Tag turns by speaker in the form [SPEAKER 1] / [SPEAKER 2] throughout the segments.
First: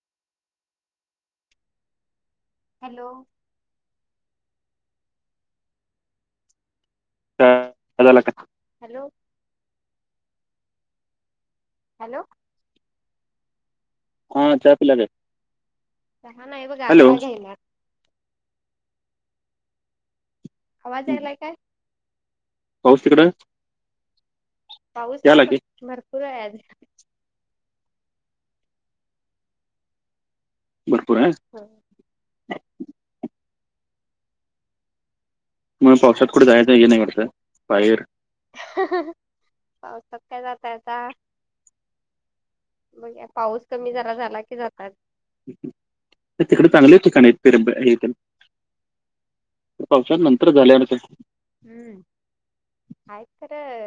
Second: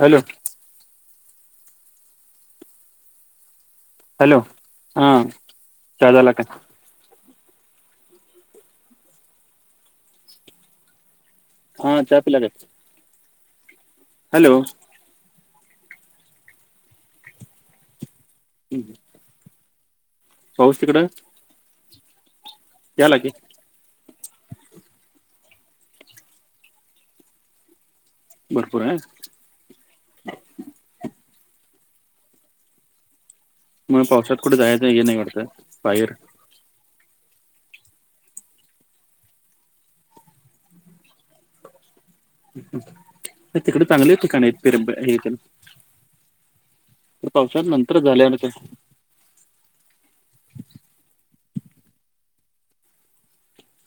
[SPEAKER 1] Hello.
[SPEAKER 2] Hello.
[SPEAKER 1] Hello हा चहा झाला काय.
[SPEAKER 2] चहा झाला काय.
[SPEAKER 1] हा चहा पिला काय.
[SPEAKER 2] हा
[SPEAKER 1] हॅलो
[SPEAKER 2] चहा पिला काय हॅलो.
[SPEAKER 1] ''हं'' हं ''
[SPEAKER 2] आवाज यायलाय काय.
[SPEAKER 1] याला की
[SPEAKER 2] पाऊस भरपूर आहे आज.
[SPEAKER 1] भरपूर आहे.
[SPEAKER 2] भरपूर आहे.
[SPEAKER 1] मग पावसात कुठे जायचं हे नाही वाटतं.
[SPEAKER 2] म
[SPEAKER 1] बाहेर
[SPEAKER 2] पावसात. कुठे जायचं की नाही वाटतं बाहेर. बघया पाऊस
[SPEAKER 1] तिकडे
[SPEAKER 2] कमी
[SPEAKER 1] चांगले
[SPEAKER 2] जरा झाला
[SPEAKER 1] ठिकाण
[SPEAKER 2] की
[SPEAKER 1] आहेत फिर
[SPEAKER 2] जातात.
[SPEAKER 1] हे ते
[SPEAKER 2] नाय तिकडे चांगले ठिकाण आहेत
[SPEAKER 1] पावसात
[SPEAKER 2] पेरबथ हे
[SPEAKER 1] नंतर
[SPEAKER 2] तेन.
[SPEAKER 1] झाल्यानंतर
[SPEAKER 2] पावसात नंतर झाल्या वाढतं. आहे खरं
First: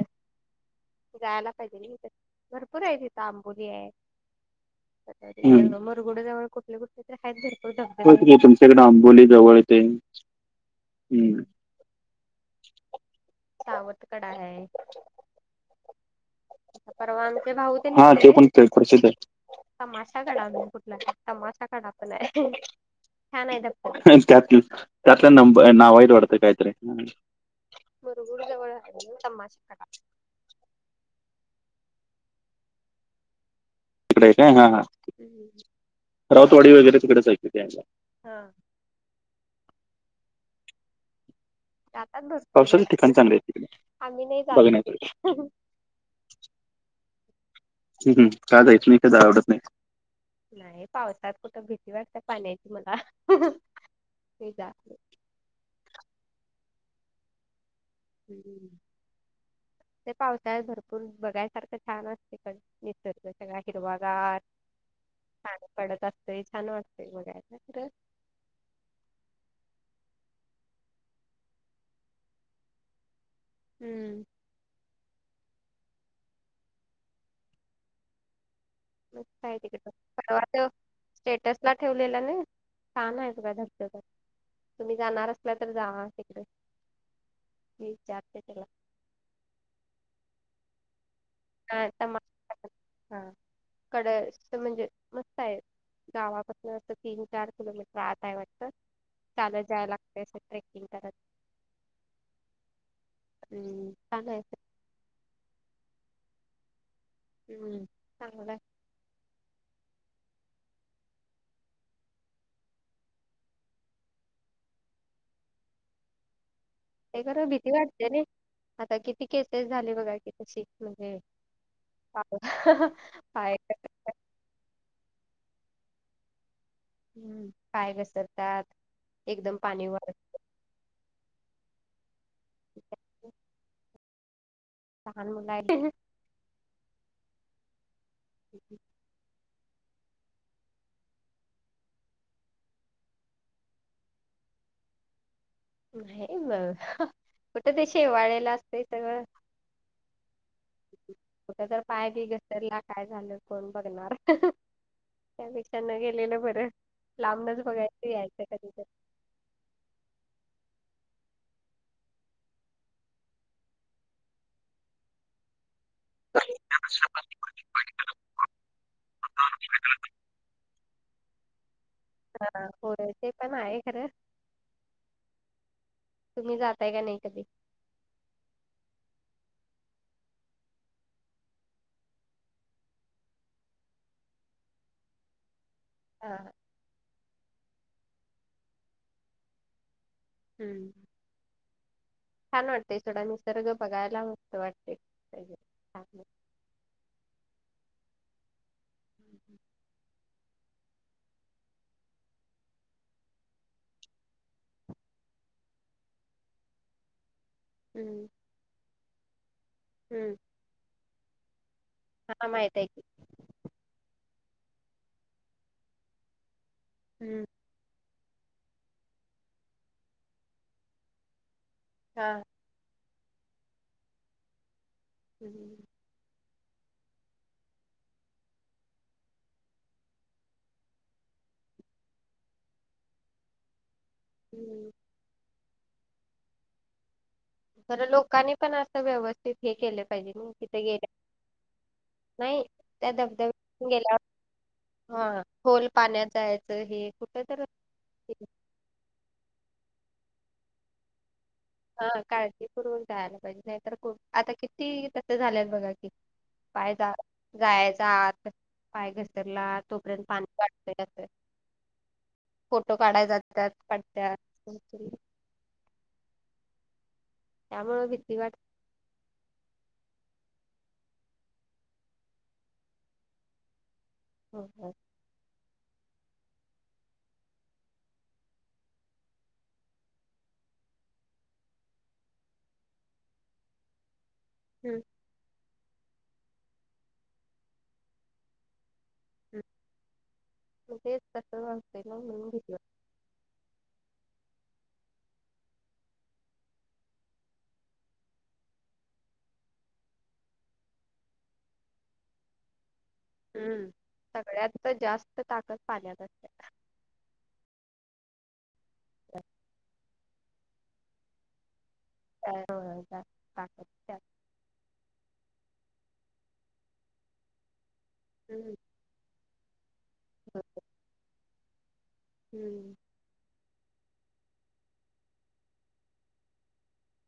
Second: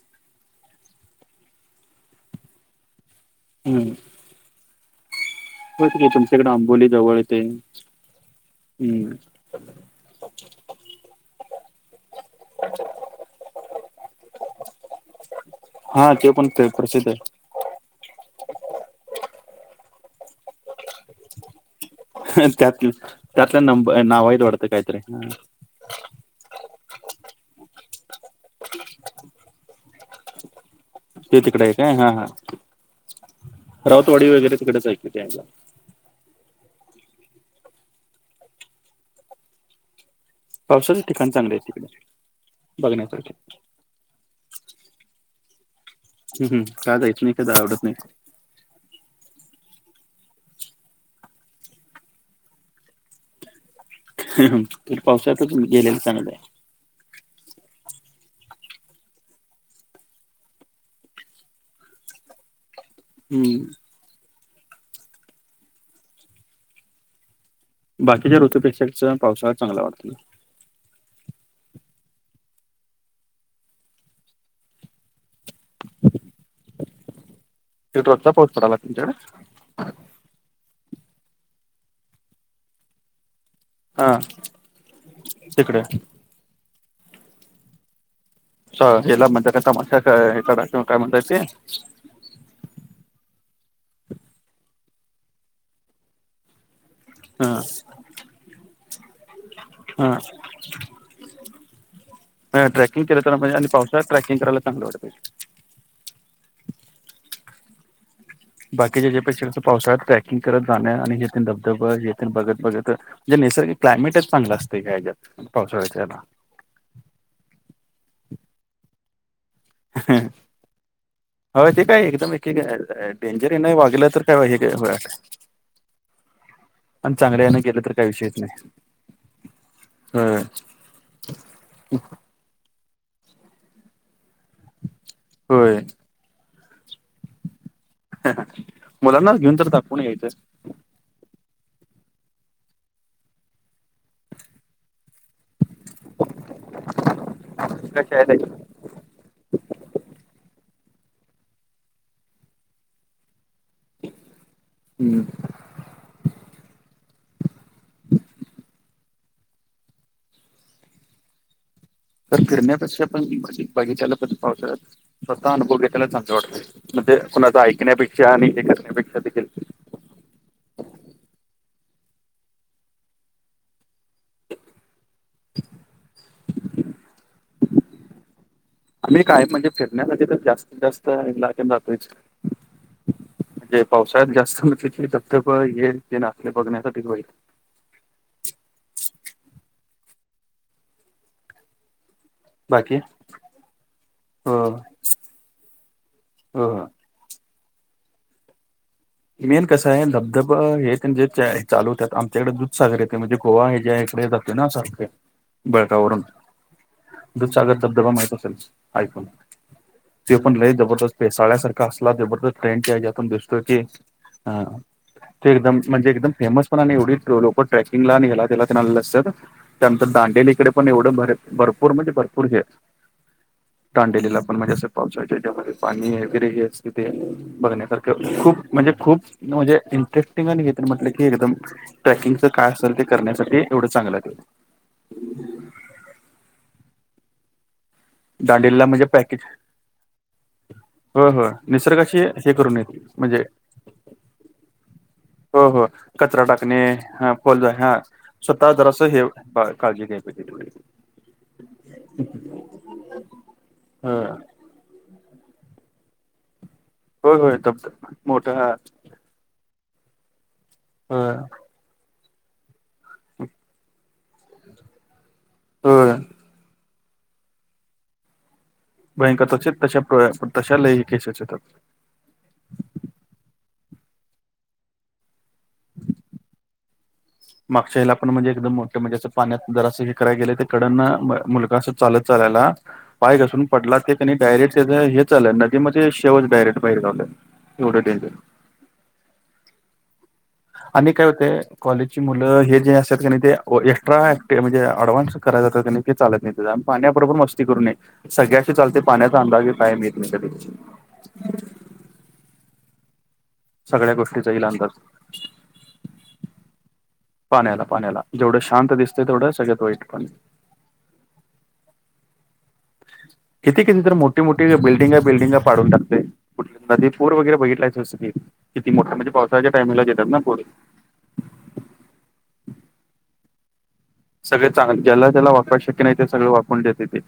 [SPEAKER 2] जायला पाहिजे ना तिथं. भरपूर आहे तिथं आंबोली
[SPEAKER 1] हो
[SPEAKER 2] आहे
[SPEAKER 1] तिकडे
[SPEAKER 2] मुरगुड जवळ
[SPEAKER 1] तुमच्याकडे
[SPEAKER 2] कुठले.
[SPEAKER 1] आंबोली जवळ येते
[SPEAKER 2] होय कि तुमच्याकडे
[SPEAKER 1] हम्म
[SPEAKER 2] आंबोली जवळच आहे. सावत कडा आहे.
[SPEAKER 1] हा ते पण ते प्रसिद्ध आहे.
[SPEAKER 2] [inaudible] त्यातली
[SPEAKER 1] त्यात त्यातल्या नंब नाव आहेत वाटतं काहीतरी
[SPEAKER 2] त्यातला नंबर. होय नाव हाईट वाडत काय तरी.
[SPEAKER 1] ते तिकडे आहे काय हा हा राऊतवाडी
[SPEAKER 2] आहे काय
[SPEAKER 1] वगैरे
[SPEAKER 2] हा हा
[SPEAKER 1] तिकडेच आहे की त्या ह्याच्या.
[SPEAKER 2] राऊतवाडी वगैरे तिकडे हाय की त्याला ह्याच्यात.
[SPEAKER 1] पावसाचे ठिकाण चांगले तिकडे
[SPEAKER 2] [unintelligible] पावसाची ठिकाण
[SPEAKER 1] बघण्यासारखे
[SPEAKER 2] चांगलं होईत तिथली, [unintelligible]
[SPEAKER 1] हम् हम्, का जायच नाही, [unintelligible] आवडत नाही.
[SPEAKER 2] हम्म का जायच मी [unintelligible] आवडत नाही. नाही पावसात कुठं भीती वाटते, पाण्याची मला.
[SPEAKER 1] तर पावसातच गेलेल चांगलं आहे.
[SPEAKER 2] हम्म! ते पावसाळ भरपूर बघायसारखं छान असत निसर्ग सगळा
[SPEAKER 1] हम्म
[SPEAKER 2] हिरवा छान, पाणी पडत असतय, छान वाटतय बघायला खर.
[SPEAKER 1] बाकीच्या ऋतूपेक्षाच पावसाळ चांगला वाटतोय.
[SPEAKER 2] हम्म!
[SPEAKER 1] [inaudible] [unintelligible] आत्ता पाऊस पडलाय.
[SPEAKER 2] मस्त आहे तिकडं, परवा तो स्टेटसला ठेवलेला नाही, छान आहे बघा ध
[SPEAKER 1] हा.
[SPEAKER 2] तुम्ही जाणार असला तर
[SPEAKER 1] तिकडे
[SPEAKER 2] जावा तिकड, मी विचारते तिला.
[SPEAKER 1] हेला म्हणत्यात काय [unintelligible] किंवा काय म्हणताय ते
[SPEAKER 2] हा, तमा हा, कड म्हणजे मस्त आहे गावापासून अस तीन चार
[SPEAKER 1] हा
[SPEAKER 2] किलोमीटर आत आहे वाटत, चालत जाय लागतय ट्रेकिंग करत.
[SPEAKER 1] ट्रकंग केलं तर म्हणजे, आणि पावसाळ्यात ट्रकिंगरायला चांगलं वाटतय.
[SPEAKER 2] हम्म! चांगलंय.
[SPEAKER 1] बाकीच्या [unintelligible] पेक्षा पाऊस आहे ट्रॅकिंग करत जाणं, आणि येथ धबधब येथ बघत बघत म्हणजे नैसर्गिक क्लायमेटच चांगला असतय, या ह्या ह्याच्यात पावसाळ्याच
[SPEAKER 2] ते खरं भीती वाटते नई, आता किती केसेस झाले बघा कि तशी म्हणजे
[SPEAKER 1] हो, ते काय एकदम एक डेंजर हे नाही वागलं तर काय हे पण चांगल्या यान गेलं तर काही विषयच नाही, होय. [inaudible]
[SPEAKER 2] [inaudible] लहान मुला आहे.
[SPEAKER 1] होय
[SPEAKER 2] [unintelligible]
[SPEAKER 1] मुलांनाच घेऊन तर दाखवून यायचं.
[SPEAKER 2] नाही, मग कुठ ते
[SPEAKER 1] का शाळेत
[SPEAKER 2] शेवाळेला असतय सगळं. कुठ तर पाय बी घसरला, काय झालं, कोण बघणार
[SPEAKER 1] हम्म
[SPEAKER 2] त्यापेक्षा त्यांना गेलेलं बरं, लांबनच बघायचं, यायचं कधी तर
[SPEAKER 1] तर फिरण्यापेक्षा पण बघितलेलं पण पावसाळ्यात, स्वतः अनुभव त्याला चांगल वाटतय, म्हणजे कुणाच ऐकण्यापेक्षा आणि हे करण्यापेक्षा देखील.
[SPEAKER 2] हा, होय ते पण आहे खरं. तुम्ही जाताय का नाही कधी?
[SPEAKER 1] आम्ही काय म्हणजे, फिरण्यासाठी तर जास्तीत जास्त [unintelligible] जातोयच. म्हणजे पावसाळ्यात जास्त म्हटल तर धबधब हे न ते बघण्यासाठी. [unintelligible]
[SPEAKER 2] हम्म! छान
[SPEAKER 1] बाकी
[SPEAKER 2] वाटतय सोडा, निसर्ग बघायला मस्त वाटतय, छान.
[SPEAKER 1] हम्म. मेन कसं आहे, धबधबा हे त्यांचे चालू होतात, आमच्याकडे दूधसागर येते, म्हणजे गोवा हे ज्या इकडे [unintelligible] बळकावरून दूध सागर धबधबा माहित असेल ऐकून, ते पण लय जबरदस्त पेसाळ्यासारख कसला जबरदस्त ट्रेंडच्या हेज्यातून दिसतो की. हा ते एकदमच म्हणजे एकदम फेमस पण आणि एवढी लोक ट्रेकिंगला आणि ह्याला त्याला न ते आलेली असत्यात त्यानंतर दांडेलीकडे पण एवढं भर भरपूर म्हणजे भरपूर हे आहेत दाडेलीला पण म्हणजे असं पावसाळ्याच्या याच्यामध्ये पाणी वगैरे हे असते ते बघण्यासारखं खूप म्हणजे खूप म्हणजे इंटरेस्टिंग आणि हेन तेन म्हटलं की एकदम ट्रॅकिंगच काय असेल ते करण्यासाठी एवढं चांगल हाय ते.
[SPEAKER 2] [unintelligible] खर लोकांनी पण
[SPEAKER 1] दांडेलीला
[SPEAKER 2] असं
[SPEAKER 1] म्हणजे पॅकेज
[SPEAKER 2] व्यवस्थित हे केलं पाहिजे ना तिथ गेल्या
[SPEAKER 1] हो हो निसर्गाशी हे
[SPEAKER 2] नाही.
[SPEAKER 1] करून येत
[SPEAKER 2] त्या
[SPEAKER 1] म्हणजे
[SPEAKER 2] धबधब्या गेल्या हा
[SPEAKER 1] हो हो
[SPEAKER 2] खोल पाण्यात
[SPEAKER 1] कचरा
[SPEAKER 2] जायचं हे कुठ तर
[SPEAKER 1] आता जरासं हे का -काळजी घ्याय पाहिजे.
[SPEAKER 2] हा काळजी पुरवक जायाला पाहिजे नायतर
[SPEAKER 1] ह
[SPEAKER 2] आता किती तस झाल्यात बघा की. पाय जा
[SPEAKER 1] होय होय तब
[SPEAKER 2] -जायचा आत
[SPEAKER 1] मोठा हा
[SPEAKER 2] पाय घसतरला तोपर्यंत पाणी वा
[SPEAKER 1] हा.
[SPEAKER 2] फोटो काढाय जातत्यात पडत्या.
[SPEAKER 1] होय.
[SPEAKER 2] त्यामुळं भीती वा
[SPEAKER 1] [inaudible] तशा लय केसेस येतात.
[SPEAKER 2] होय काय?
[SPEAKER 1] [inaudible] मागच्या ह्याला पण म्हणजे एकदम मोठे म्हणजे असं पाण्यात जर असं हे कराय गेलं ते कडंन मुलगा असं चालत चालायला पाय घसरून पडला ते त्यांनी डायरेक्ट त्याच हे झालं नदी मध्ये शेव डायरेक्ट बाहेर घावल एवढं डेंजर. आणि काय होतय कॉलेजची मुलं हे जे असत्यात क- नाय ते एक्स्ट्रा म्हणजे ॲडव्हान्स कराय जात ते चालत नाही त्या पाण्याबरोबर मस्ती करू नये. सगळ्याशी चालतय पाण्याचा अंदाज काय घेता येत नाय कधी.
[SPEAKER 2] हम्म
[SPEAKER 1] सगळ्या गोष्टीचा येईल
[SPEAKER 2] सगळ्यात
[SPEAKER 1] अंदाज
[SPEAKER 2] जास्त ताकद पाण्यात असतीया.
[SPEAKER 1] पाण्याला पाण्याला जेवढं शांत दिसतय तेवढं सगळ्यात वाईट पण. किती किती तर मो ठी मोठी बिल्डिंगा बिल्डिागा पाडून टाकतय कुठली नदी पूर वगैरे बघितलायसच की.
[SPEAKER 2] [unintelligible]
[SPEAKER 1] ती मोठ म्हणजे पावसाळ्याच्या टाईमलाच येतात ना पूर.
[SPEAKER 2] हम्.
[SPEAKER 1] सगळे चांगल ज्याला ज्याला वापरायच शक्य नाय ते सगळ वापरून देतय ते.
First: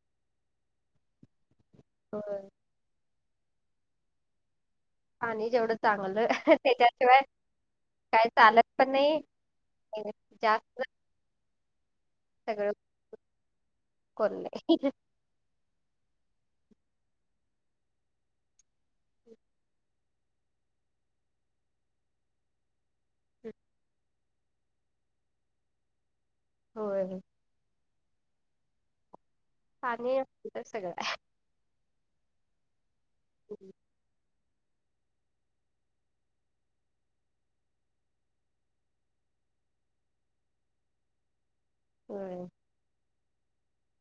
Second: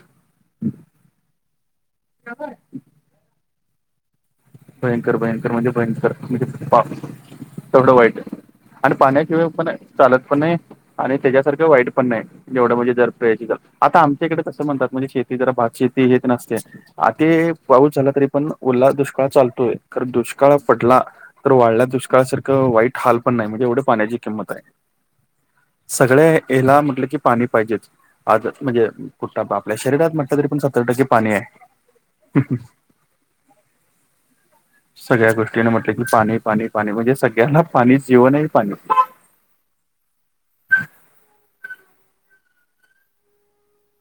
[SPEAKER 2] होय.
[SPEAKER 1] भयंकर भयंकर म्हणजे भयंकर म्हणजे बाप. येवढं वाईट आणि पाण्या शिवाय पण चालत पण नाय. आणि त्याच्यासारखं वाईट पण नाय जेवढं म्हणजे जर आता आमच्याकड कसं म्हणतात शे शेती भात शेती हेन ते असतीया आ ते पाऊस झाला तरी पण ओला दुष ष्काळ चालतोय खर दुष्काळ पडला खर वाल्या दुष्काळा सारखं वाईट हाल पण नाय म्हणजे एवढ पाण्याची किंमत हाय. सगळ्या ह्याला म्हटलं की पाणी पाहिजेच आज म्हणजे कुठ आता आपल्या शरीरात म्हटलं तरी पण सत्तर टक्के पाणी आहे.
[SPEAKER 2] [inaudible]
[SPEAKER 1] सगळ्या गोष्टीं म्हटले की पाणी पाणी पाणी म्हणजे सगळ्यांना पाणीच जीवण आहे पाणीच. ह [inaudible]
[SPEAKER 2] होय.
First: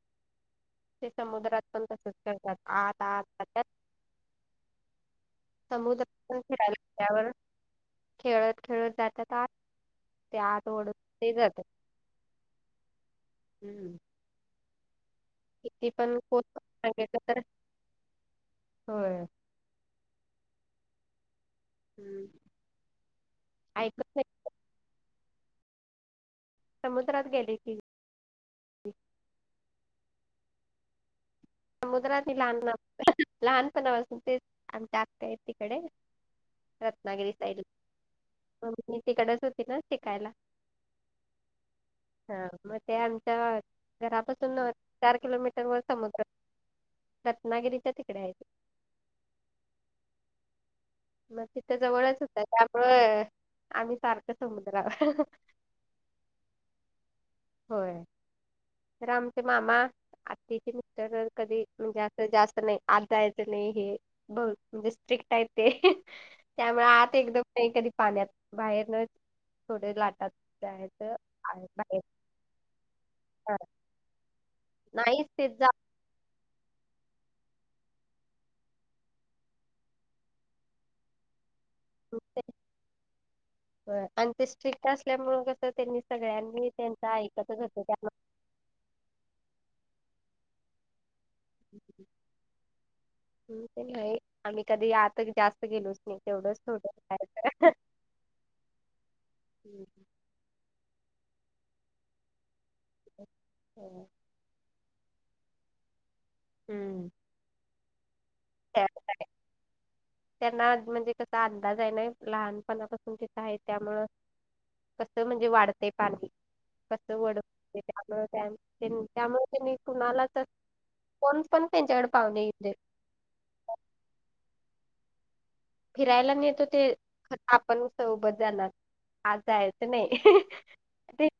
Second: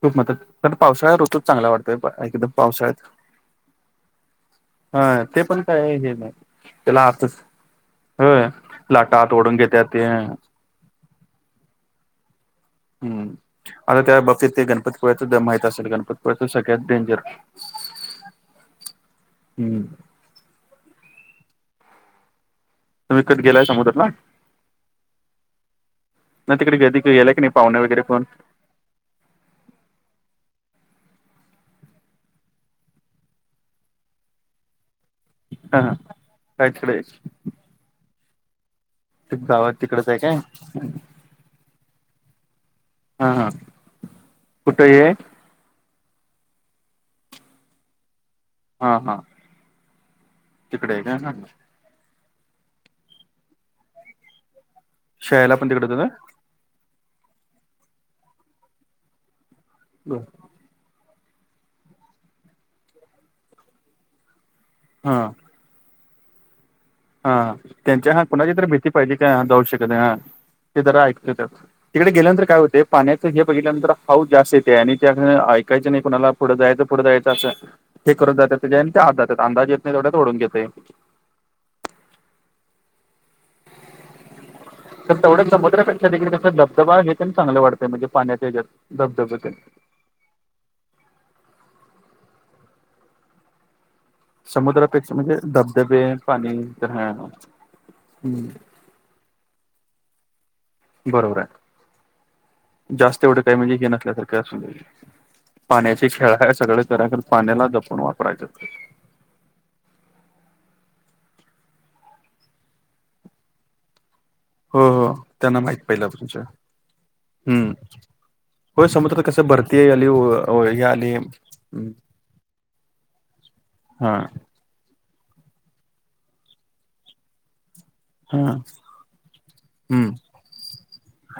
[SPEAKER 1] खूप म्हणतात. तर
[SPEAKER 2] ते
[SPEAKER 1] पावसाळा ऋतूच
[SPEAKER 2] समुद्रात
[SPEAKER 1] चांगला
[SPEAKER 2] पण
[SPEAKER 1] वाटतोय
[SPEAKER 2] तसच
[SPEAKER 1] एकदम
[SPEAKER 2] करतात आत
[SPEAKER 1] पावसाळ्यात
[SPEAKER 2] आत जात्यात.
[SPEAKER 1] हा ते पण काय
[SPEAKER 2] समुद्र
[SPEAKER 1] हे नाही
[SPEAKER 2] पण फिरायला
[SPEAKER 1] त्याला
[SPEAKER 2] गेल्यावर.
[SPEAKER 1] अर्थच होय
[SPEAKER 2] खेळत खेळत
[SPEAKER 1] लाटा
[SPEAKER 2] जातात आत
[SPEAKER 1] ओढून घेत्यात
[SPEAKER 2] ते
[SPEAKER 1] हम्म
[SPEAKER 2] आत ओढून घेतय जात्यात.
[SPEAKER 1] हम्म आता त्या बाबतीत ते गणपती. पोळ्याचं माहित असेल गणपतळत सगळ्यात डेंजर. हम्म.
[SPEAKER 2] हम.
[SPEAKER 1] तुम्ही कधी गेलाय समुद्रातला. नाही तिकडे गधला की नाही पाहुणे वगैरे कोण.
[SPEAKER 2] समुद्रात लहान लहानपणा असून तेच. आमची आत्या हाय तकडे
[SPEAKER 1] हा हा काय तिकडे
[SPEAKER 2] रत्नागिरी सैडला. म मी तिकडच होती
[SPEAKER 1] गावात
[SPEAKER 2] ना
[SPEAKER 1] तिकडच आहे
[SPEAKER 2] शिकायला.
[SPEAKER 1] काय
[SPEAKER 2] हा मग ते
[SPEAKER 1] हा हा
[SPEAKER 2] आमच्या घरापासून
[SPEAKER 1] कुठे हे
[SPEAKER 2] चार किलोमीटर वर समुद्र. रत्नागिरीच्या तिकडे आहे ते.
[SPEAKER 1] हा हा तिकडे आहे काय.
[SPEAKER 2] त्या जवळच होतं त्यामुळे आम्ही सारखं समुद्र वर.
[SPEAKER 1] आपण तिकडे जाऊया.
[SPEAKER 2] होय. रामचे मामा.
[SPEAKER 1] ''हं ''
[SPEAKER 2] त्याचे मिस्टर कधी म्हणजे असं जास्त नाही आत जायचं नाही हे. ब म्हणजे
[SPEAKER 1] हा
[SPEAKER 2] स्ट्रिक्ट आहे ते त्यामुळे आत.
[SPEAKER 1] हा त्यांच्या हा कुणाची तर भीती पाहिजे काय जाऊ शकत नाही हा ते जरा ऐकतो त्यात. तिकडे गेल्यानंतर काय होतेय पाण्याचं हे बघितल्यानंतर हाऊस जास्त येते आणि त्या ऐकायच नाही. कुणाला पुढं जायचं पुढं जायचं असं हे कर जात त्या ते जातात अंदाज येत नाही तेवढ्यात ओढून घेतेय.
[SPEAKER 2] [unintelligible] ते आणि ते
[SPEAKER 1] तर तेवढं समुद्र पेक्षा तिकडे कस बधबबा हे त्यां चांगलं वाटतंय म्हणजे पाण्यात्याच्यात. धबधबा तेन.
[SPEAKER 2] हम मी पण नाही. आम्ही कधी
[SPEAKER 1] समुद्रापेक्षा
[SPEAKER 2] आता
[SPEAKER 1] म्हणजे
[SPEAKER 2] जास्त गेलोच
[SPEAKER 1] धबधबे
[SPEAKER 2] नाही तेवढंच
[SPEAKER 1] पाणी तर
[SPEAKER 2] थोडं
[SPEAKER 1] हा
[SPEAKER 2] फार जरा. हम्म.
[SPEAKER 1] बरोबर आहे जास्त एवढं काय म्हणजे हे नसल्यास सारखं. क्या सु गेली पाण्याचे खेळा ह सगळे करा पाण्याला जपून वापरायचे.
[SPEAKER 2] हा [inaudible] त्यांना आज म्हणजे कसा अंदाज आहे ना लहानपणापासून तिथं आहे त्यामुळं.
[SPEAKER 1] हो हो
[SPEAKER 2] कस म्हणजे
[SPEAKER 1] त्यांना माहित
[SPEAKER 2] वाढते पाणी.
[SPEAKER 1] पहिल्यापासूनच्या
[SPEAKER 2] कस
[SPEAKER 1] हम्म
[SPEAKER 2] वडतय त्यामुळे
[SPEAKER 1] होय समुद्रात
[SPEAKER 2] त्यामुळे
[SPEAKER 1] कसं
[SPEAKER 2] त्यांनी
[SPEAKER 1] भरती आली
[SPEAKER 2] कुणाला तर
[SPEAKER 1] हे आली
[SPEAKER 2] कोण पण त्यांच्याकडे पावन येत्यात.
[SPEAKER 1] हा,
[SPEAKER 2] फिरायला नेत होते खर आपण सोबत
[SPEAKER 1] हा
[SPEAKER 2] जाणार आत आजयचं
[SPEAKER 1] हम्म
[SPEAKER 2] नाही.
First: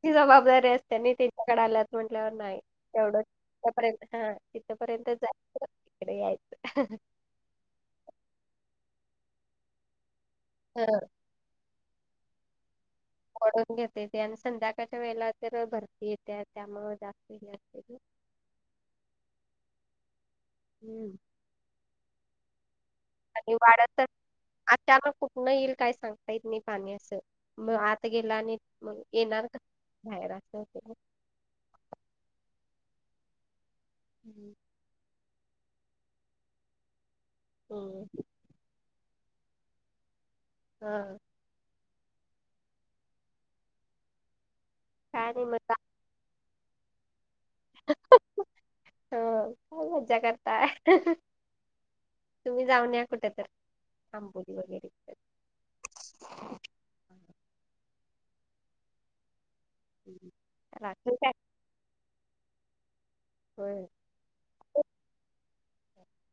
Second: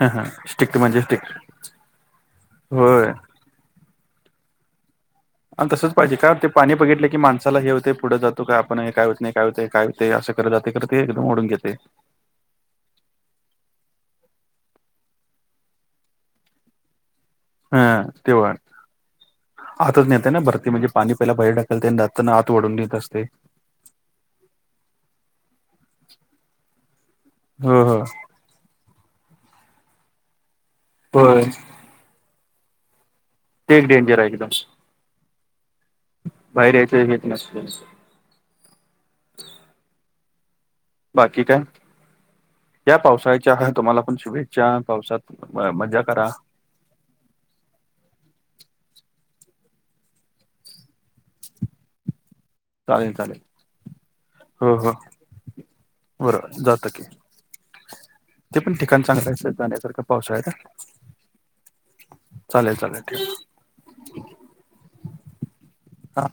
[SPEAKER 1] ह हा
[SPEAKER 2] जबाबदारी
[SPEAKER 1] स्ट्रिक्ट म्हणजे
[SPEAKER 2] असतेनी
[SPEAKER 1] स्ट्रिक्ट
[SPEAKER 2] त्यांच्याकडे आल्यात म्हटल्यावर नाही
[SPEAKER 1] होय
[SPEAKER 2] एवढंच. तिथंर्यंत हा तिथपर्यंतचाय.
[SPEAKER 1] आणि तसंच पाहिजे. का ते पाणी बघितलं की माणसाला हे होते पुढे जातो काय आपण हे काय होत नाही. काय होतेय काय होतेय असं कर जाते. ते एकदम ओढून घेतय.
[SPEAKER 2] ओढून घेतय ते. आणि संध्याकाळच्या वेळेला तर भरती येतीया त्यामुळे जा
[SPEAKER 1] हा तेव्हा. आतुनेतयना भरती म्हणजे पाणी पेयला पर्यटक [unintelligible] आत वढून नेत असत
[SPEAKER 2] आणि वाढतच आचानक कुठनं येईल काय सांगता येत नाही पाण्याचं. म
[SPEAKER 1] हो हो
[SPEAKER 2] आत गेला आणि म येणार का? बाहेर असं होत ना.
[SPEAKER 1] होय. ते एक डेंजर आहे एकदम. बाहेर यायच घेत न
[SPEAKER 2] ह.
[SPEAKER 1] ठीके. या पावसाळ्याच्या ह तुम्हाला पण शुभेच्छा. पावसात म मजा करा.
[SPEAKER 2] हो काय मज्जा करताय. तुम्ही जाऊन या
[SPEAKER 1] चालेल
[SPEAKER 2] कुठं
[SPEAKER 1] चालेल
[SPEAKER 2] त. आंबोली वगैरे
[SPEAKER 1] बरं जातो की, ते पण ठिकाण चांगलं अस जाण्यासारखं. पाऊस हाये का? चालेल चालेल ठेव.
[SPEAKER 2] होय.
[SPEAKER 1] हा